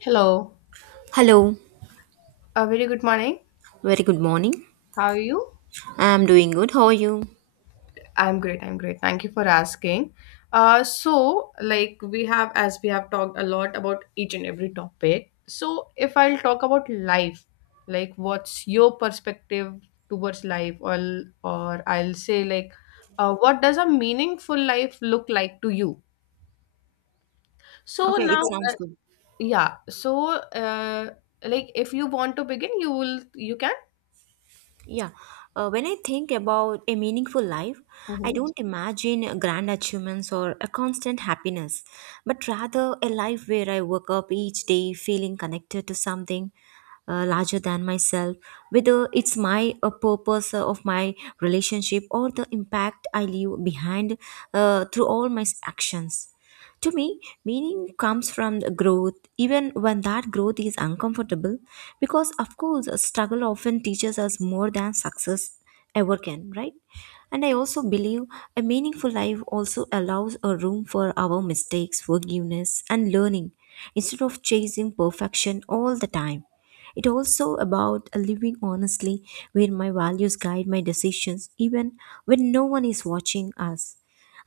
Hello. Hello, A very good morning. very good morning. How are you? I'm doing good. How are you? I'm great. Thank you for asking. As we have talked a lot about each and every topic. So, if I'll talk about life, like what's your perspective towards life, or I'll say, what does a meaningful life look like to you? So Okay, it now, sounds uh, good. yeah. So, uh, like if you want to begin, you will. You can. Yeah. When I think about a meaningful life, I Mhm. don't imagine grand achievements or a constant happiness, but rather a life where I wake up each day feeling connected to something larger than myself, whether it's my purpose of my relationship or the impact I leave behind through all my actions. To me, meaning comes from the growth, even when that growth is uncomfortable, because of course, a struggle often teaches us more than success ever can, right? And I also believe a meaningful life also allows a room for our mistakes, forgiveness, and learning instead of chasing perfection all the time. It also about a living honestly where my values guide my decisions even when no one is watching us.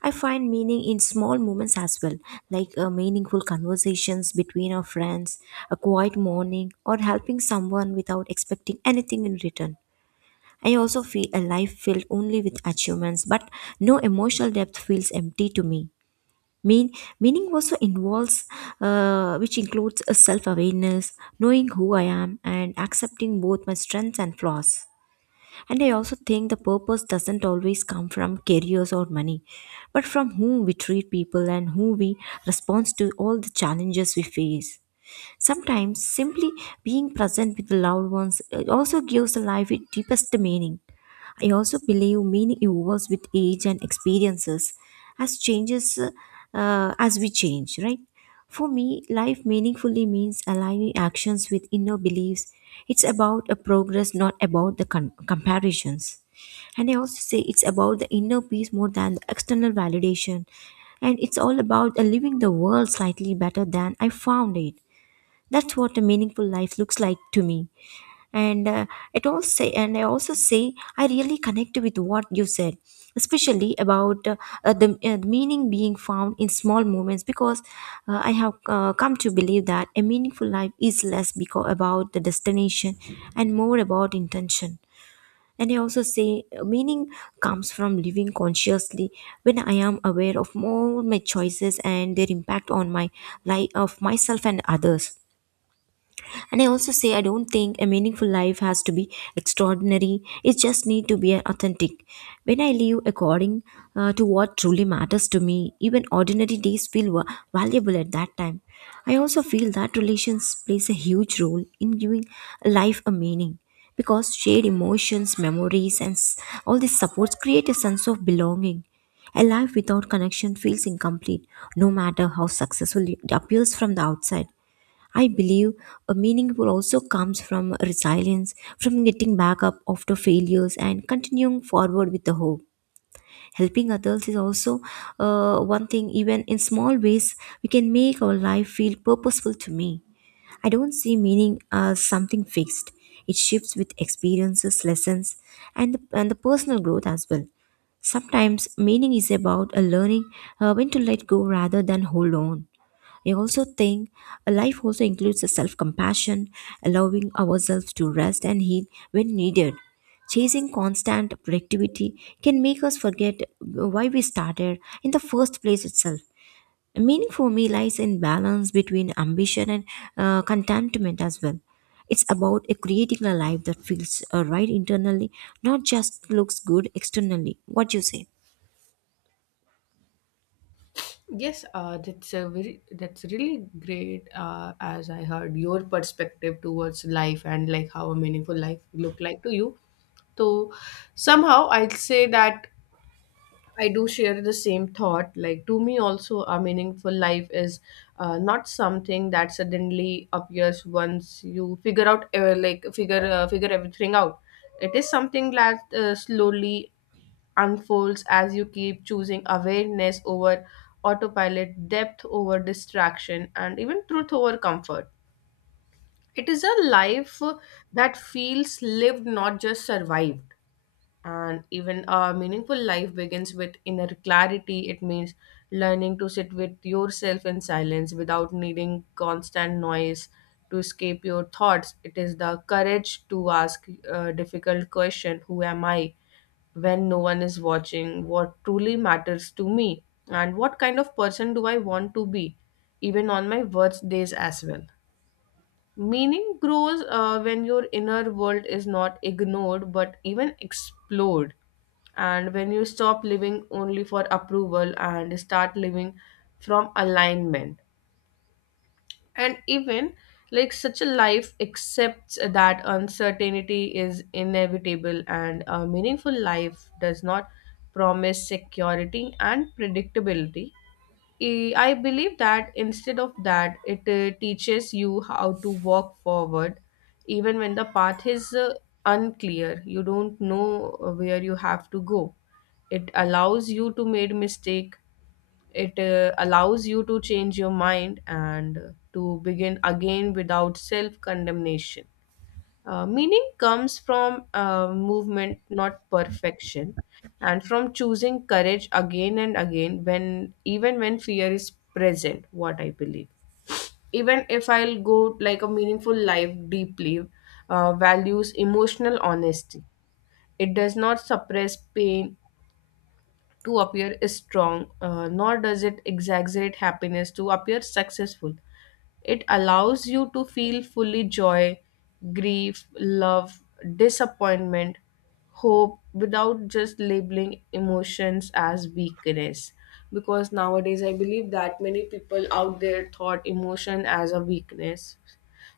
I find meaning in small moments as well, like meaningful conversations between our friends, a quiet morning, or helping someone without expecting anything in return. I also feel a life filled only with achievements, but no emotional depth feels empty to me. Mean, meaning also involves, which includes a self awareness, knowing who I am, and accepting both my strengths and flaws. And I also think the purpose doesn't always come from careers or money, but from whom we treat people and who we respond to all the challenges we face. Sometimes simply being present with the loved ones also gives the life its deepest meaning. I also believe meaning evolves with age and experiences as changes as we change, right? For me, life meaningfully means aligning actions with inner beliefs. It's about a progress, not about the comparisons. And I also say it's about the inner peace more than the external validation. And it's all about living the world slightly better than I found it. That's what a meaningful life looks like to me and it all say and I also say I really connect with what you said especially about the meaning being found in small moments because I have come to believe that a meaningful life is less because about the destination and more about intention and I also say meaning comes from living consciously when I am aware of all my choices and their impact on my life of myself and others and I also say I don't think a meaningful life has to be extraordinary it just need to be authentic when I live according to what truly matters to me even ordinary days feel valuable at that time I also feel that relations plays a huge role in giving life a meaning because shared emotions memories and all these supports create a sense of belonging a life without connection feels incomplete, no matter how successful it appears from the outside. I believe a meaning also comes from resilience, from getting back up after failures and continuing forward with the hope. Helping others is also one thing. Even in small ways, we can make our life feel purposeful to me. I don't see meaning as something fixed. It shifts with experiences, lessons, and the personal growth as well. Sometimes meaning is about a learning when to let go rather than hold on. I also think a life also includes a self compassion, allowing ourselves to rest and heal when needed. Chasing constant productivity can make us forget why we started in the first place itself. Meaning for me lies in balance between ambition and contentment as well. It's about creating a life that feels right internally, not just looks good externally. What do you say? Yes, that's a very that's really great. As I heard your perspective towards life and like how a meaningful life look like to you. So somehow I'd say that I do share the same thought. Like to me, also a meaningful life is not something that suddenly appears once you figure out, like figure everything out. It is something that slowly unfolds as you keep choosing awareness over autopilot, depth over distraction, and even truth over comfort. It is a life that feels lived, not just survived. And even a meaningful life begins with inner clarity. It means learning to sit with yourself in silence without needing constant noise to escape your thoughts. It is the courage to ask a difficult question. Who am I when no one is watching? What truly matters to me? And what kind of person do I want to be, even on my worst days as well? Meaning grows when your inner world is not ignored but even explored, and when you stop living only for approval and start living from alignment, and even like such a life accepts that uncertainty is inevitable and a meaningful life does not promise security and predictability. I believe that instead of that it teaches you how to walk forward even when the path is unclear. You don't know where you have to go. It allows you to make mistake. It allows you to change your mind and to begin again without self condemnation. Meaning comes from movement, not perfection, and from choosing courage again and again when even when fear is present. What I believe, even if I'll go like a meaningful life deeply, values emotional honesty. It does not suppress pain to appear strong, nor does it exaggerate happiness to appear successful. It allows you to feel fully joy, grief, love, disappointment, hope without just labeling emotions as weakness. Because nowadays, I believe that many people out there thought emotion as a weakness.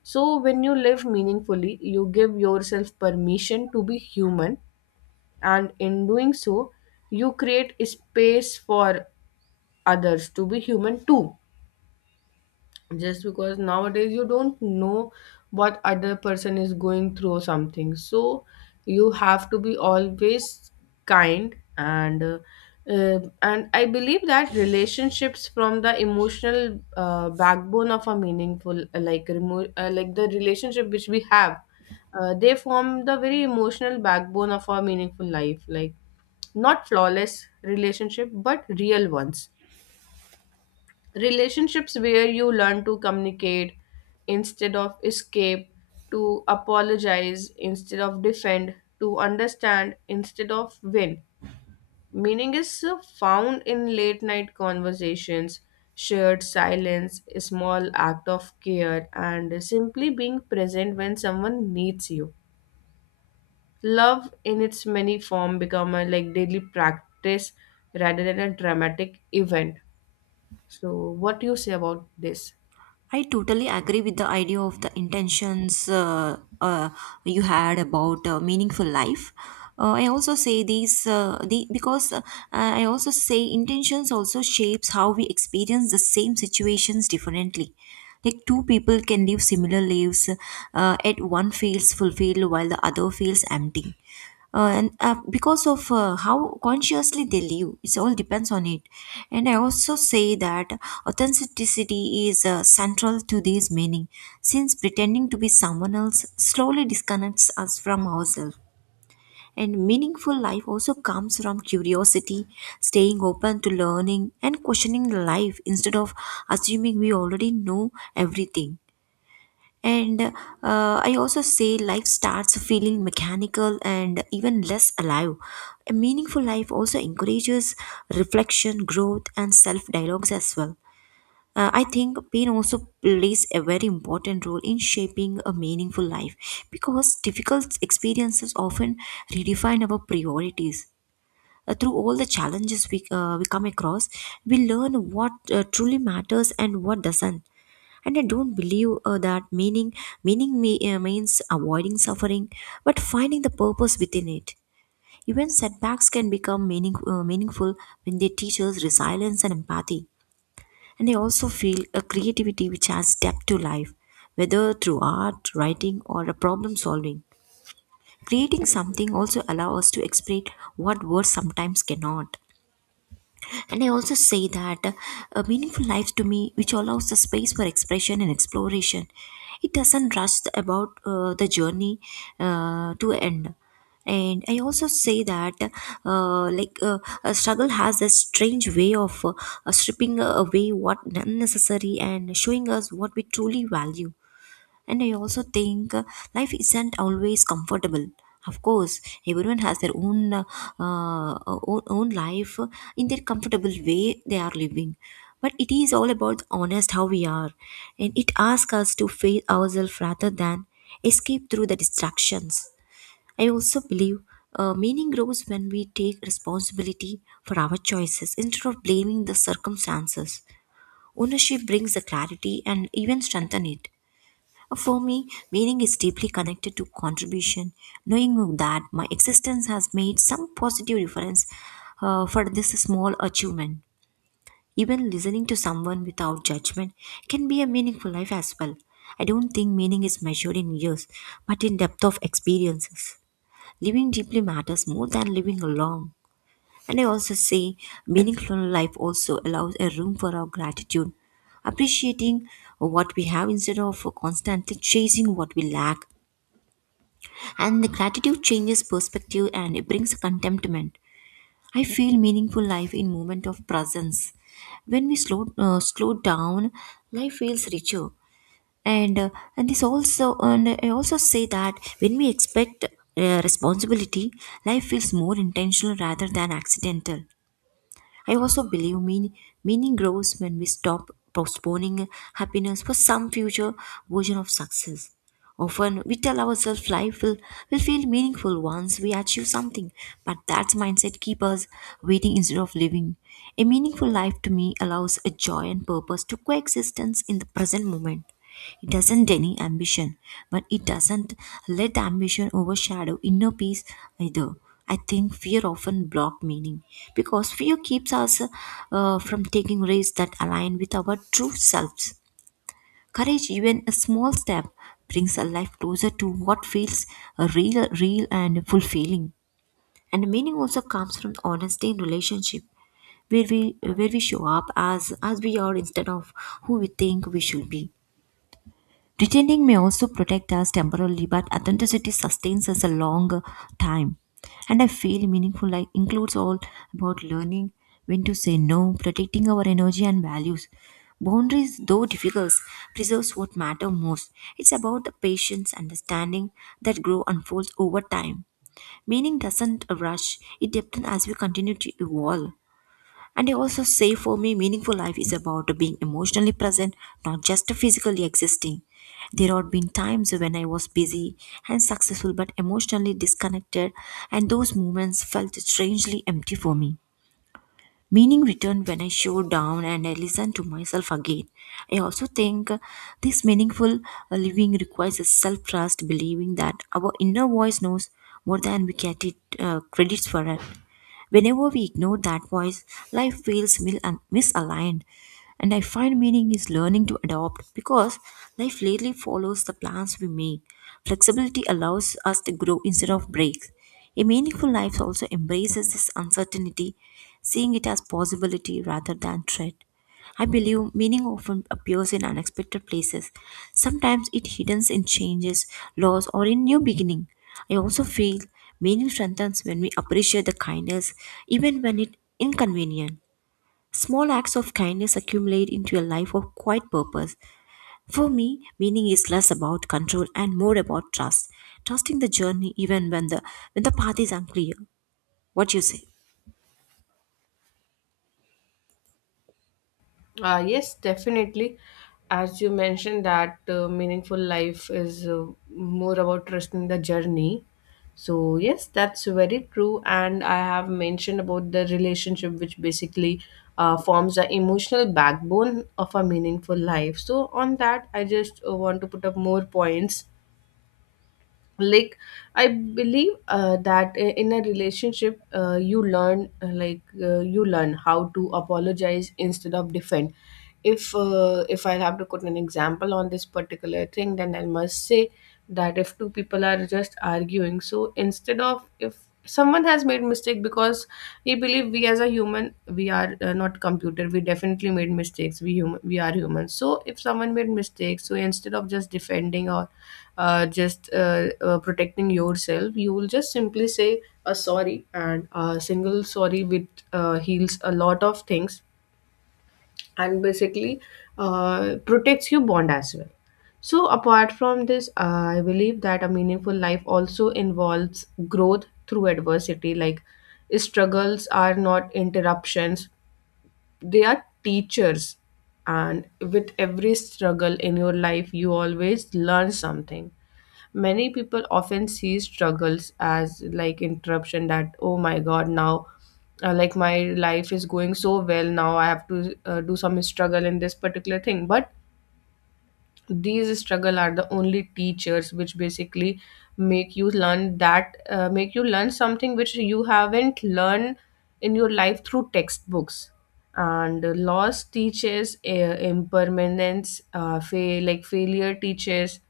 So, when you live meaningfully, you give yourself permission to be human, and in doing so you create space for others to be human too. Just because nowadays you don't know what other person is going through or something, so you have to be always kind and I believe that relationships from the emotional backbone of a meaningful like remo- like the relationship which we have, they form the very emotional backbone of our meaningful life, like not flawless relationship but real ones, relationships where you learn to communicate instead of escape, to apologize instead of defend, to understand instead of win. Meaning is found in late night conversations, shared silence, a small act of care, and simply being present when someone needs you. Love in its many form become a like daily practice rather than a dramatic event. So what do you say about this? I totally agree with the idea of the intentions you had about meaningful life. I also say these because I also say intentions also shapes how we experience the same situations differently. Like two people can live similar lives, yet one feels fulfilled while the other feels empty and because of how consciously they live it all depends on it and I also say that authenticity is central to this meaning since pretending to be someone else slowly disconnects us from ourselves and meaningful life also comes from curiosity staying open to learning and questioning life instead of assuming we already know everything and I also say life starts feeling mechanical and even less alive. A meaningful life also encourages reflection, growth, and self dialogues as well. I think pain also plays a very important role in shaping a meaningful life because difficult experiences often redefine our priorities. Through all the challenges we come across, we learn what truly matters and what doesn't and I don't believe that meaning means avoiding suffering but finding the purpose within it even setbacks can become meaningful when they teach us resilience and empathy and I also feel a creativity which adds depth to life whether through art writing or a problem solving creating something also allows us to express what words sometimes cannot and I also say that a meaningful life to me, which allows the space for expression and exploration, it doesn't rush the- about the journey to end. And I also say that, a struggle has a strange way of stripping away what unnecessary and showing us what we truly value and I also think life isn't always comfortable. Of course, everyone has their uh, own life in their comfortable way they are living. But it is all about honest how we are, and it asks us to face ourselves rather than escape through the distractions. I also believe meaning grows when we take responsibility for our choices instead of blaming the circumstances. Ownership brings the clarity and even strengthen it. For me, meaning is deeply connected to contribution. Knowing that my existence has made some positive difference for this small achievement. Even listening to someone without judgment can be a meaningful life as well. I don't think meaning is measured in years, but in depth of experiences. Living deeply matters more than living alone. And I also say meaningful life also allows a room for our gratitude, appreciating what we have instead of constantly chasing what we lack. And the gratitude changes perspective and it brings contentment. I feel meaningful life in moment of presence. When we slow down, life feels richer. And uh, and I also say that when we expect responsibility, life feels more intentional rather than accidental. I also believe meaning grows when we stop postponing happiness for some future version of success. Often we tell ourselves will feel meaningful once we achieve something, but that mindset keeps us waiting instead of living. A meaningful life to me allows a joy and purpose to coexistence in the present moment. It doesn't deny ambition, but it doesn't let the ambition overshadow inner peace either. I think fear often blocks meaning because fear keeps us from taking risks that align with our true selves. Courage, even a small step, brings a life closer to what feels real and fulfilling. And meaning also comes from honesty in relationship where we where we show up as we are instead of who we think we should be. Pretending may also protect us temporarily, but authenticity sustains us a long time. And I feel meaningful life includes all about learning when to say no, protecting our energy and values. Boundaries, though difficult, preserves what matter most. It's about the patience, understanding that grow unfolds over time. Meaning doesn't rush; it deepens as we continue to evolve. And I also say for me, meaningful life is about being emotionally present, not just physically existing. There have been times when I was busy and successful but emotionally disconnected, and those moments felt strangely empty for me. Meaning returned when I showed down and I listened to myself again. I also think this meaningful living requires a self trust, believing that our inner voice knows more than we get it credits for. It. Whenever we ignore that voice, life feels misaligned. And I find meaning is learning to adopt because life rarely follows the plans we make. Flexibility allows us to grow instead of breaks. A meaningful life also embraces this uncertainty, seeing it as possibility rather than threat. I believe meaning often appears in unexpected places. Sometimes it hidden in changes, loss, or in new beginning. I also feel meaning strengthens when we appreciate the kindness, even when it inconvenient. Small acts of kindness accumulate into a life of quiet purpose. For me, meaning is less about control and more about trust. Trusting the journey even when the path is unclear. What you say? Yes, definitely. As you mentioned, that meaningful life is more about trusting the journey. So, yes, that's very true. And I have mentioned about the relationship, which basically forms the emotional backbone of a meaningful life. So, on that, I just want to put up more points like. I believe that in a relationship you learn how to apologize instead of defend. If I have to put an example on this particular thing, then I must say that if two people are just arguing, so instead of, if someone has made mistake, because we believe we as a human we are not computer, we definitely made mistakes, we human, we are human, so if someone made mistakes, so instead of just defending or just protecting yourself, you will just simply say a sorry, and a single sorry with heals a lot of things, and basically protects your bond as well. So, apart from this, I believe that a meaningful life also involves growth through adversity. Like, struggles are not interruptions, they are teachers. And with every struggle in your life, you always learn something. Many people often see struggles as like interruption, that oh my god, now like my life is going so well, now I have to do some struggle in this particular thing. But these struggle are the only teachers which basically make you learn something which you haven't learned in your life through textbooks. And loss teaches impermanence, failure teaches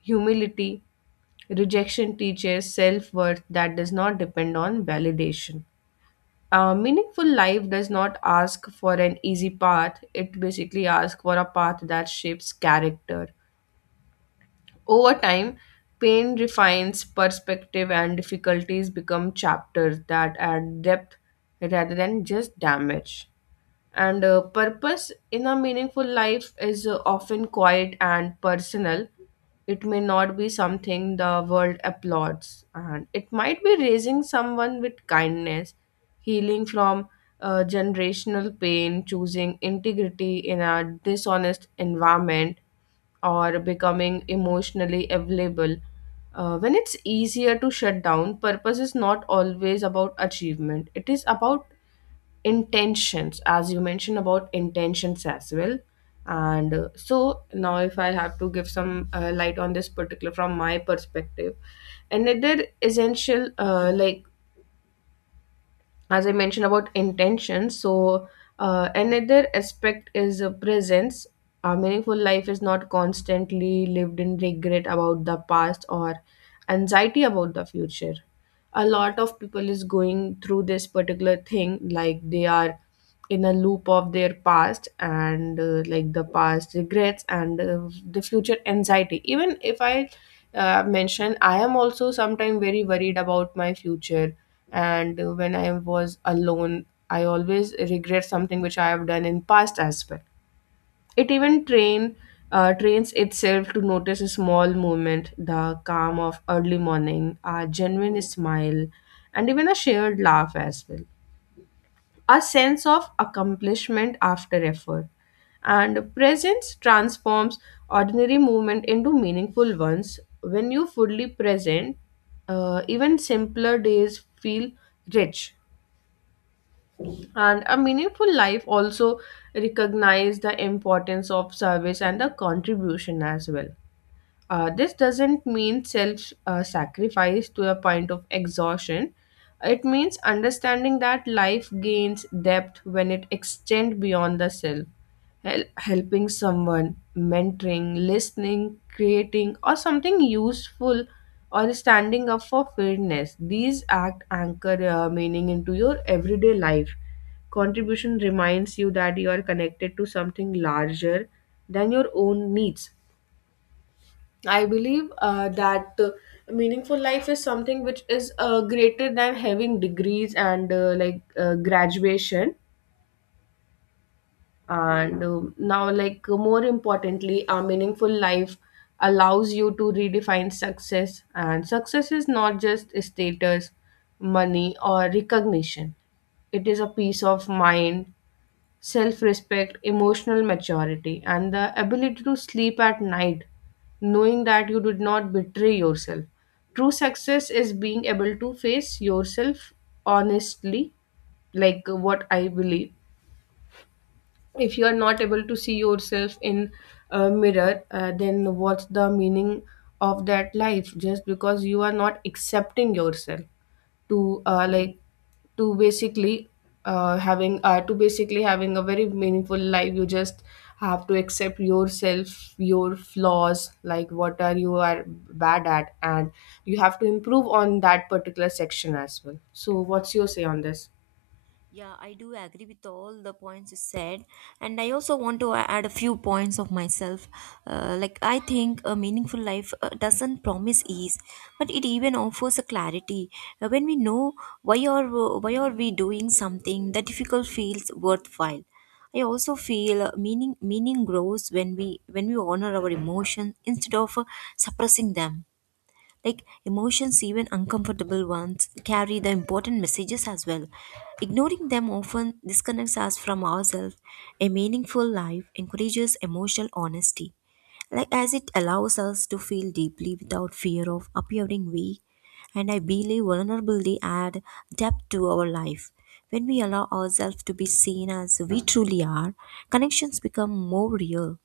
humility, rejection teaches self-worth that does not depend on validation. A meaningful life does not ask for an easy path, it basically asks for a path that shapes character over time. Pain refines perspective and difficulties become chapters that add depth rather than just damage. And purpose in a meaningful life is often quiet and personal. It may not be something the world applauds, and it might be raising someone with kindness, healing from generational pain, choosing integrity in a dishonest environment, or becoming emotionally available. When it's easier to shut down, purpose is not always about achievement, it is about intentions, as you mentioned about intentions as well. And so now if I have to give some light on this particular from my perspective, and another essential as I mentioned about intentions, so another aspect is presence. A meaningful life is not constantly lived in regret about the past or anxiety about the future. A lot of people is going through this particular thing, like they are in a loop of their past and like the past regrets and the future anxiety. Even if I mention, I am also sometimes very worried about my future, and when I was alone I always regret something which I have done in past as well. It even trains itself to notice a small movement, the calm of early morning, a genuine smile, and even a shared laugh as well. A sense of accomplishment after effort. And presence transforms ordinary movement into meaningful ones. When you fully present, even simpler days feel rich. And a meaningful life also recognize the importance of service and the contribution as well. This doesn't mean self sacrifice to a point of exhaustion. It means understanding that life gains depth when it extends beyond the self. Helping someone, mentoring, listening, creating, or something useful, or standing up for fairness. These act anchor meaning into your everyday life. Contribution reminds you that you are connected to something larger than your own needs. I believe that meaningful life is something which is greater than having degrees and graduation. And um, now, like more importantly, a meaningful life allows you to redefine success. And success is not just status, money, or recognition. It is a peace of mind, self respect, emotional maturity, and the ability to sleep at night knowing that you did not betray yourself. True success is being able to face yourself honestly, like what I believe. If you are not able to see yourself in a mirror, then what's the meaning of that life? Just because you are not accepting yourself to like to basically having to basically having a very meaningful life, you just have to accept yourself, your flaws, like what are you are bad at, and you have to improve on that particular section as well. So what's your say on this? Yeah, I do agree with all the points you said, and I also want to add a few points of myself. I think a meaningful life doesn't promise ease, but it even offers a clarity. When we know why are why are we doing something, that difficult feels worthwhile. I also feel meaning grows when we honor our emotions instead of suppressing them. Like emotions, even uncomfortable ones, carry the important messages as well. Ignoring them often disconnects us from ourselves. A meaningful life encourages emotional honesty, like as it allows us to feel deeply without fear of appearing weak. And I believe vulnerability adds depth to our life. When we allow ourselves to be seen as we truly are, connections become more real.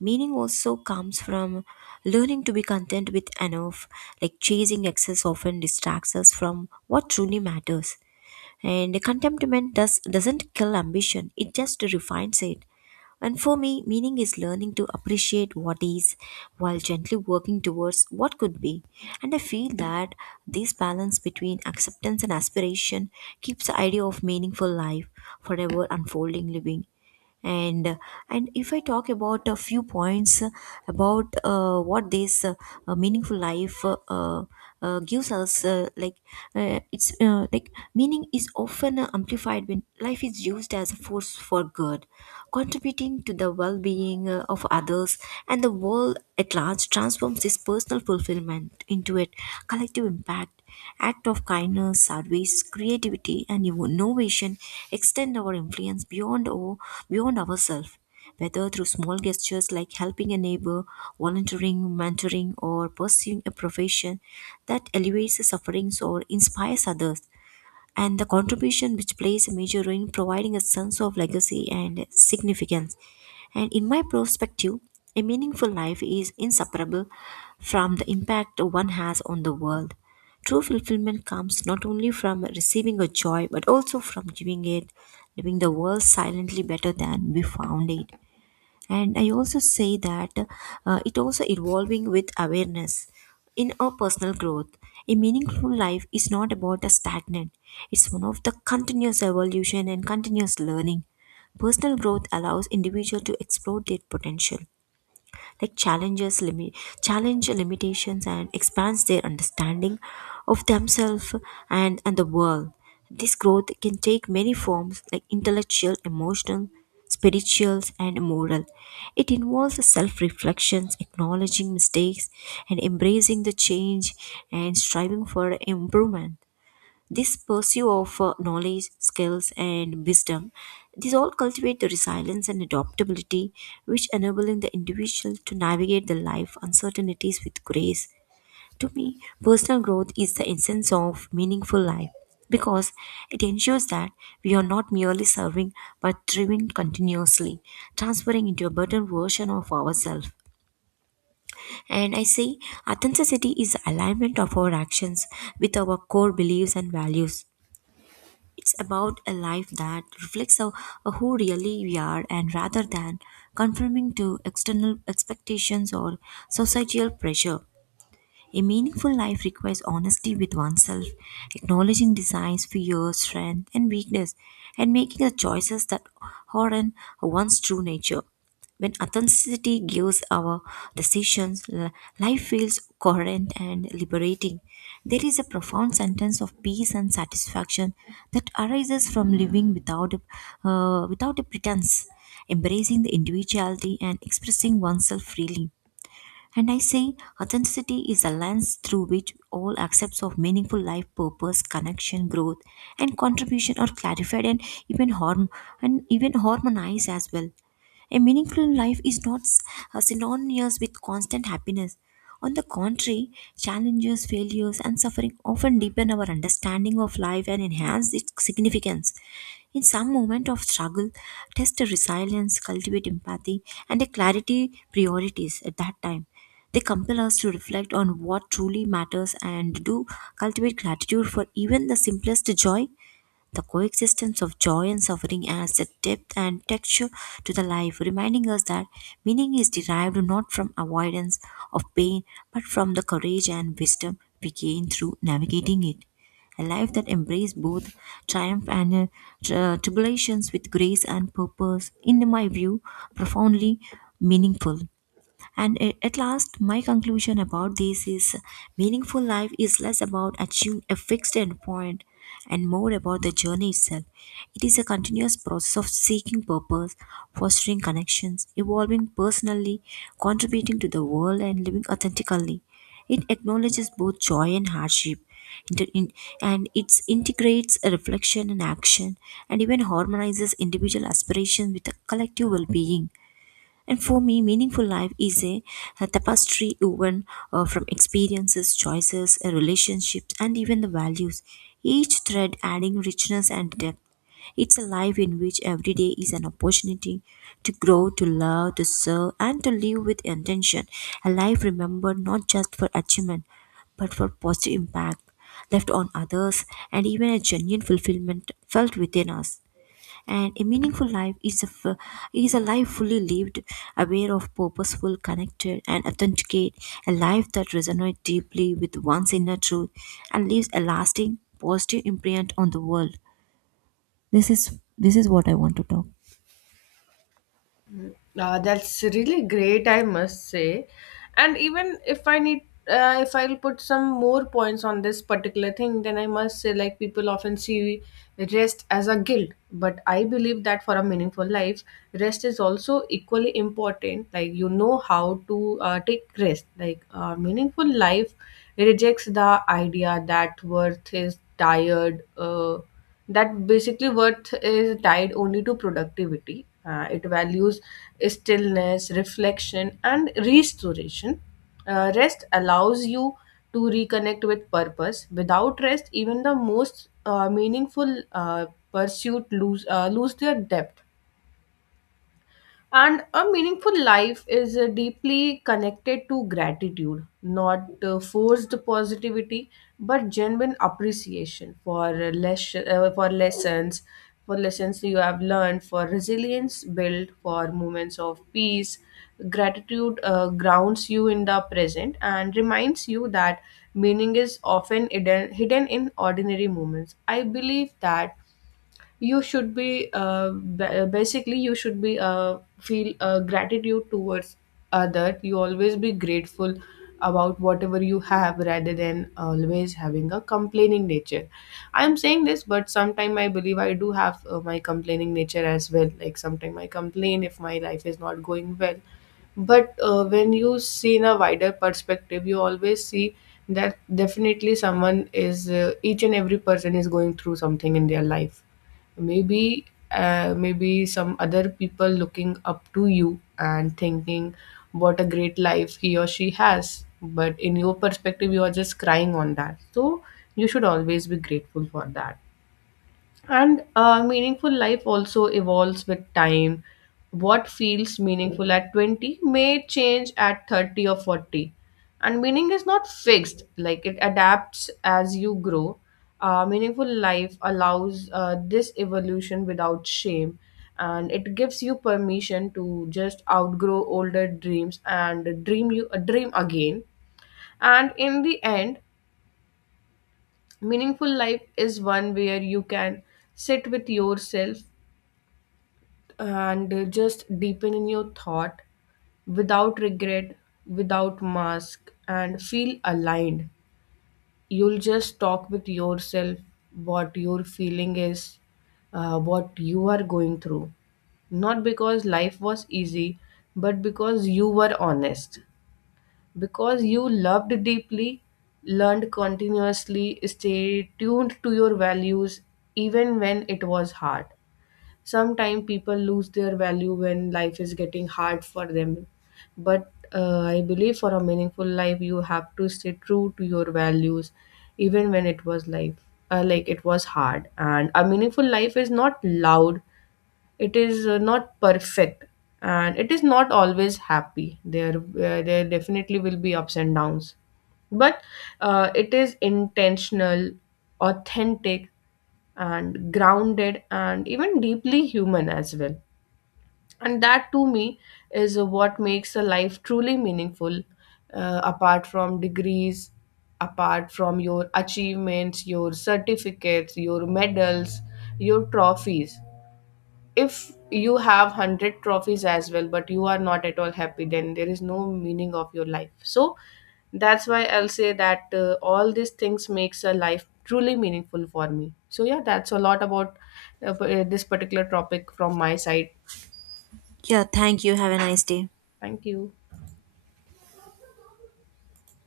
Meaning also comes from learning to be content with enough, like chasing excess often distracts us from what truly matters. And doesn't kill ambition, it just refines it. And for me, meaning is learning to appreciate what is while gently working towards what could be. And I feel that this balance between acceptance and aspiration keeps the idea of meaningful life forever unfolding living and uh, and if I talk about a few points about what this meaningful life gives us, like it's like meaning is often amplified when life is used as a force for good, contributing to the well-being of others, and the world at large transforms this personal fulfillment into a collective impact. Act of kindness, service, creativity, and innovation extend our influence beyond ourselves, whether through small gestures like helping a neighbor, volunteering, mentoring, or pursuing a profession that alleviates the sufferings or inspires others, and the contribution which plays a major role in providing a sense of legacy and significance. And in my perspective, a meaningful life is inseparable from the impact one has on the world. True fulfillment comes not only from receiving a joy but also from giving it, leaving the world silently better than we found it. And I also say that it also evolving with awareness in our personal growth. A meaningful life is not about a stagnant, it's one of the continuous evolution and continuous learning. Personal growth allows individual to explore their potential, like challenge limitations and expands their understanding of themselves and the world. This growth can take many forms like intellectual, emotional, spirituals, and moral. It involves self reflections, acknowledging mistakes, and embracing the change and striving for improvement. This pursuit of knowledge, skills, and wisdom, these all cultivate the resilience and adaptability, which enabling the individual to navigate the life uncertainties with grace. To me, personal growth is the essence of meaningful life, because it ensures that we are not merely serving but thriving continuously, transferring into a better version of ourselves. And I say authenticity is the alignment of our actions with our core beliefs and values. It's about a life that reflects of who really we are, and rather than conforming to external expectations or societal pressure. A meaningful life requires honesty with oneself, acknowledging desires, fears, strength, and weakness, and making the choices that honor one's true nature. When authenticity gives our decisions, life feels coherent and liberating. There is a profound sense of peace and satisfaction that arises from living without a pretense, embracing the individuality and expressing oneself freely. And I say authenticity is a lens through which all aspects of meaningful life, purpose, connection, growth, and contribution are clarified and even harm and even harmonized as well. A meaningful life is not synonymous with constant happiness. On the contrary, challenges, failures, and suffering often deepen our understanding of life and enhance its significance. In some moment of struggle, test resilience, cultivate empathy, and a clarity priorities at that time. They compel us to reflect on what truly matters and do cultivate gratitude for even the simplest joy. The coexistence of joy and suffering adds a depth and texture to the life, reminding us that meaning is derived not from avoidance of pain, but from the courage and wisdom we gain through navigating it. A life that embraces both triumph and tribulations with grace and purpose, in my view, profoundly meaningful. And at last, my conclusion about this is meaningful life is less about achieving a fixed endpoint and more about the journey itself. It is a continuous process of seeking purpose, fostering connections, evolving personally, contributing to the world, and living authentically. It acknowledges both joy and hardship, inter- in- and it integrates a reflection and action, and even harmonizes individual aspirations with a collective well being. And for me, meaningful life is a tapestry woven from experiences, choices, relationships, and even the values, each thread adding richness and depth. It's a life in which every day is an opportunity to grow, to love, to serve, and to live with intention. A life remembered not just for achievement, but for positive impact left on others and even a genuine fulfillment felt within us. And a meaningful life is is a life fully lived, aware of purposeful, connected, and authenticate. A life that resonates deeply with one's inner truth and leaves a lasting positive imprint on the world. This is what I want to talk. Mm, that's really great, I must say. And even if I need, if I'll put some more points on this particular thing, then I must say, like, people often see rest as a guilt. But I believe that for a meaningful life, rest is also equally important. Like, you know how to take rest. Like, a meaningful life rejects the idea that worth is tired, uh, tied only to productivity. It values stillness, reflection, and restoration. Rest allows you to reconnect with purpose. Without rest, even the most meaningful pursuit lose their depth. And a meaningful life is deeply connected to gratitude, not forced positivity, but genuine appreciation for lessons, for lessons you have learned, for resilience built, for moments of peace. Gratitude grounds you in the present and reminds you that meaning is often hidden in ordinary moments. I believe that you should be basically you should be feel gratitude towards other. You always be grateful about whatever you have rather than always having a complaining nature. I am saying this, but sometime I believe I do have my complaining nature as well, like sometime I complain if my life is not going well. But when you see in a wider perspective, you always see that definitely someone is each and every person is going through something in their life. maybe Maybe some other people looking up to you and thinking what a great life he or she has, but in your perspective you are just crying on that. So you should always be grateful for that. And meaningful life also evolves with time. What feels meaningful at 20 may change at 30 or 40. And meaning is not fixed, like it adapts as you grow. Meaningful life allows this evolution without shame, and it gives you permission to just outgrow older dreams and dream again. And in the end, meaningful life is one where you can sit with yourself and just deepen in your thought without regret, without mask, and feel aligned. You'll just talk with yourself what your feeling is, what you are going through. Not because life was easy, but because you were honest. Because you loved deeply, learned continuously, stay tuned to your values even when it was hard. Sometimes people lose their value when life is getting hard for them. But I believe for a meaningful life, you have to stay true to your values, even when it was life, it was hard. And a meaningful life is not loud, it is not perfect, and it is not always happy. There there definitely will be ups and downs, but it is intentional, authentic, and grounded, and even deeply human as well. And that to me is what makes a life truly meaningful, apart from degrees, apart from your achievements, your certificates, your medals, your trophies. If you have 100 trophies as well but you are not at all happy, then there is no meaning of your life. So that's why I'll say that all these things makes a life truly meaningful for me. So yeah, that's a lot about this particular topic from my side. Yeah, thank you, have a nice day. Thank you.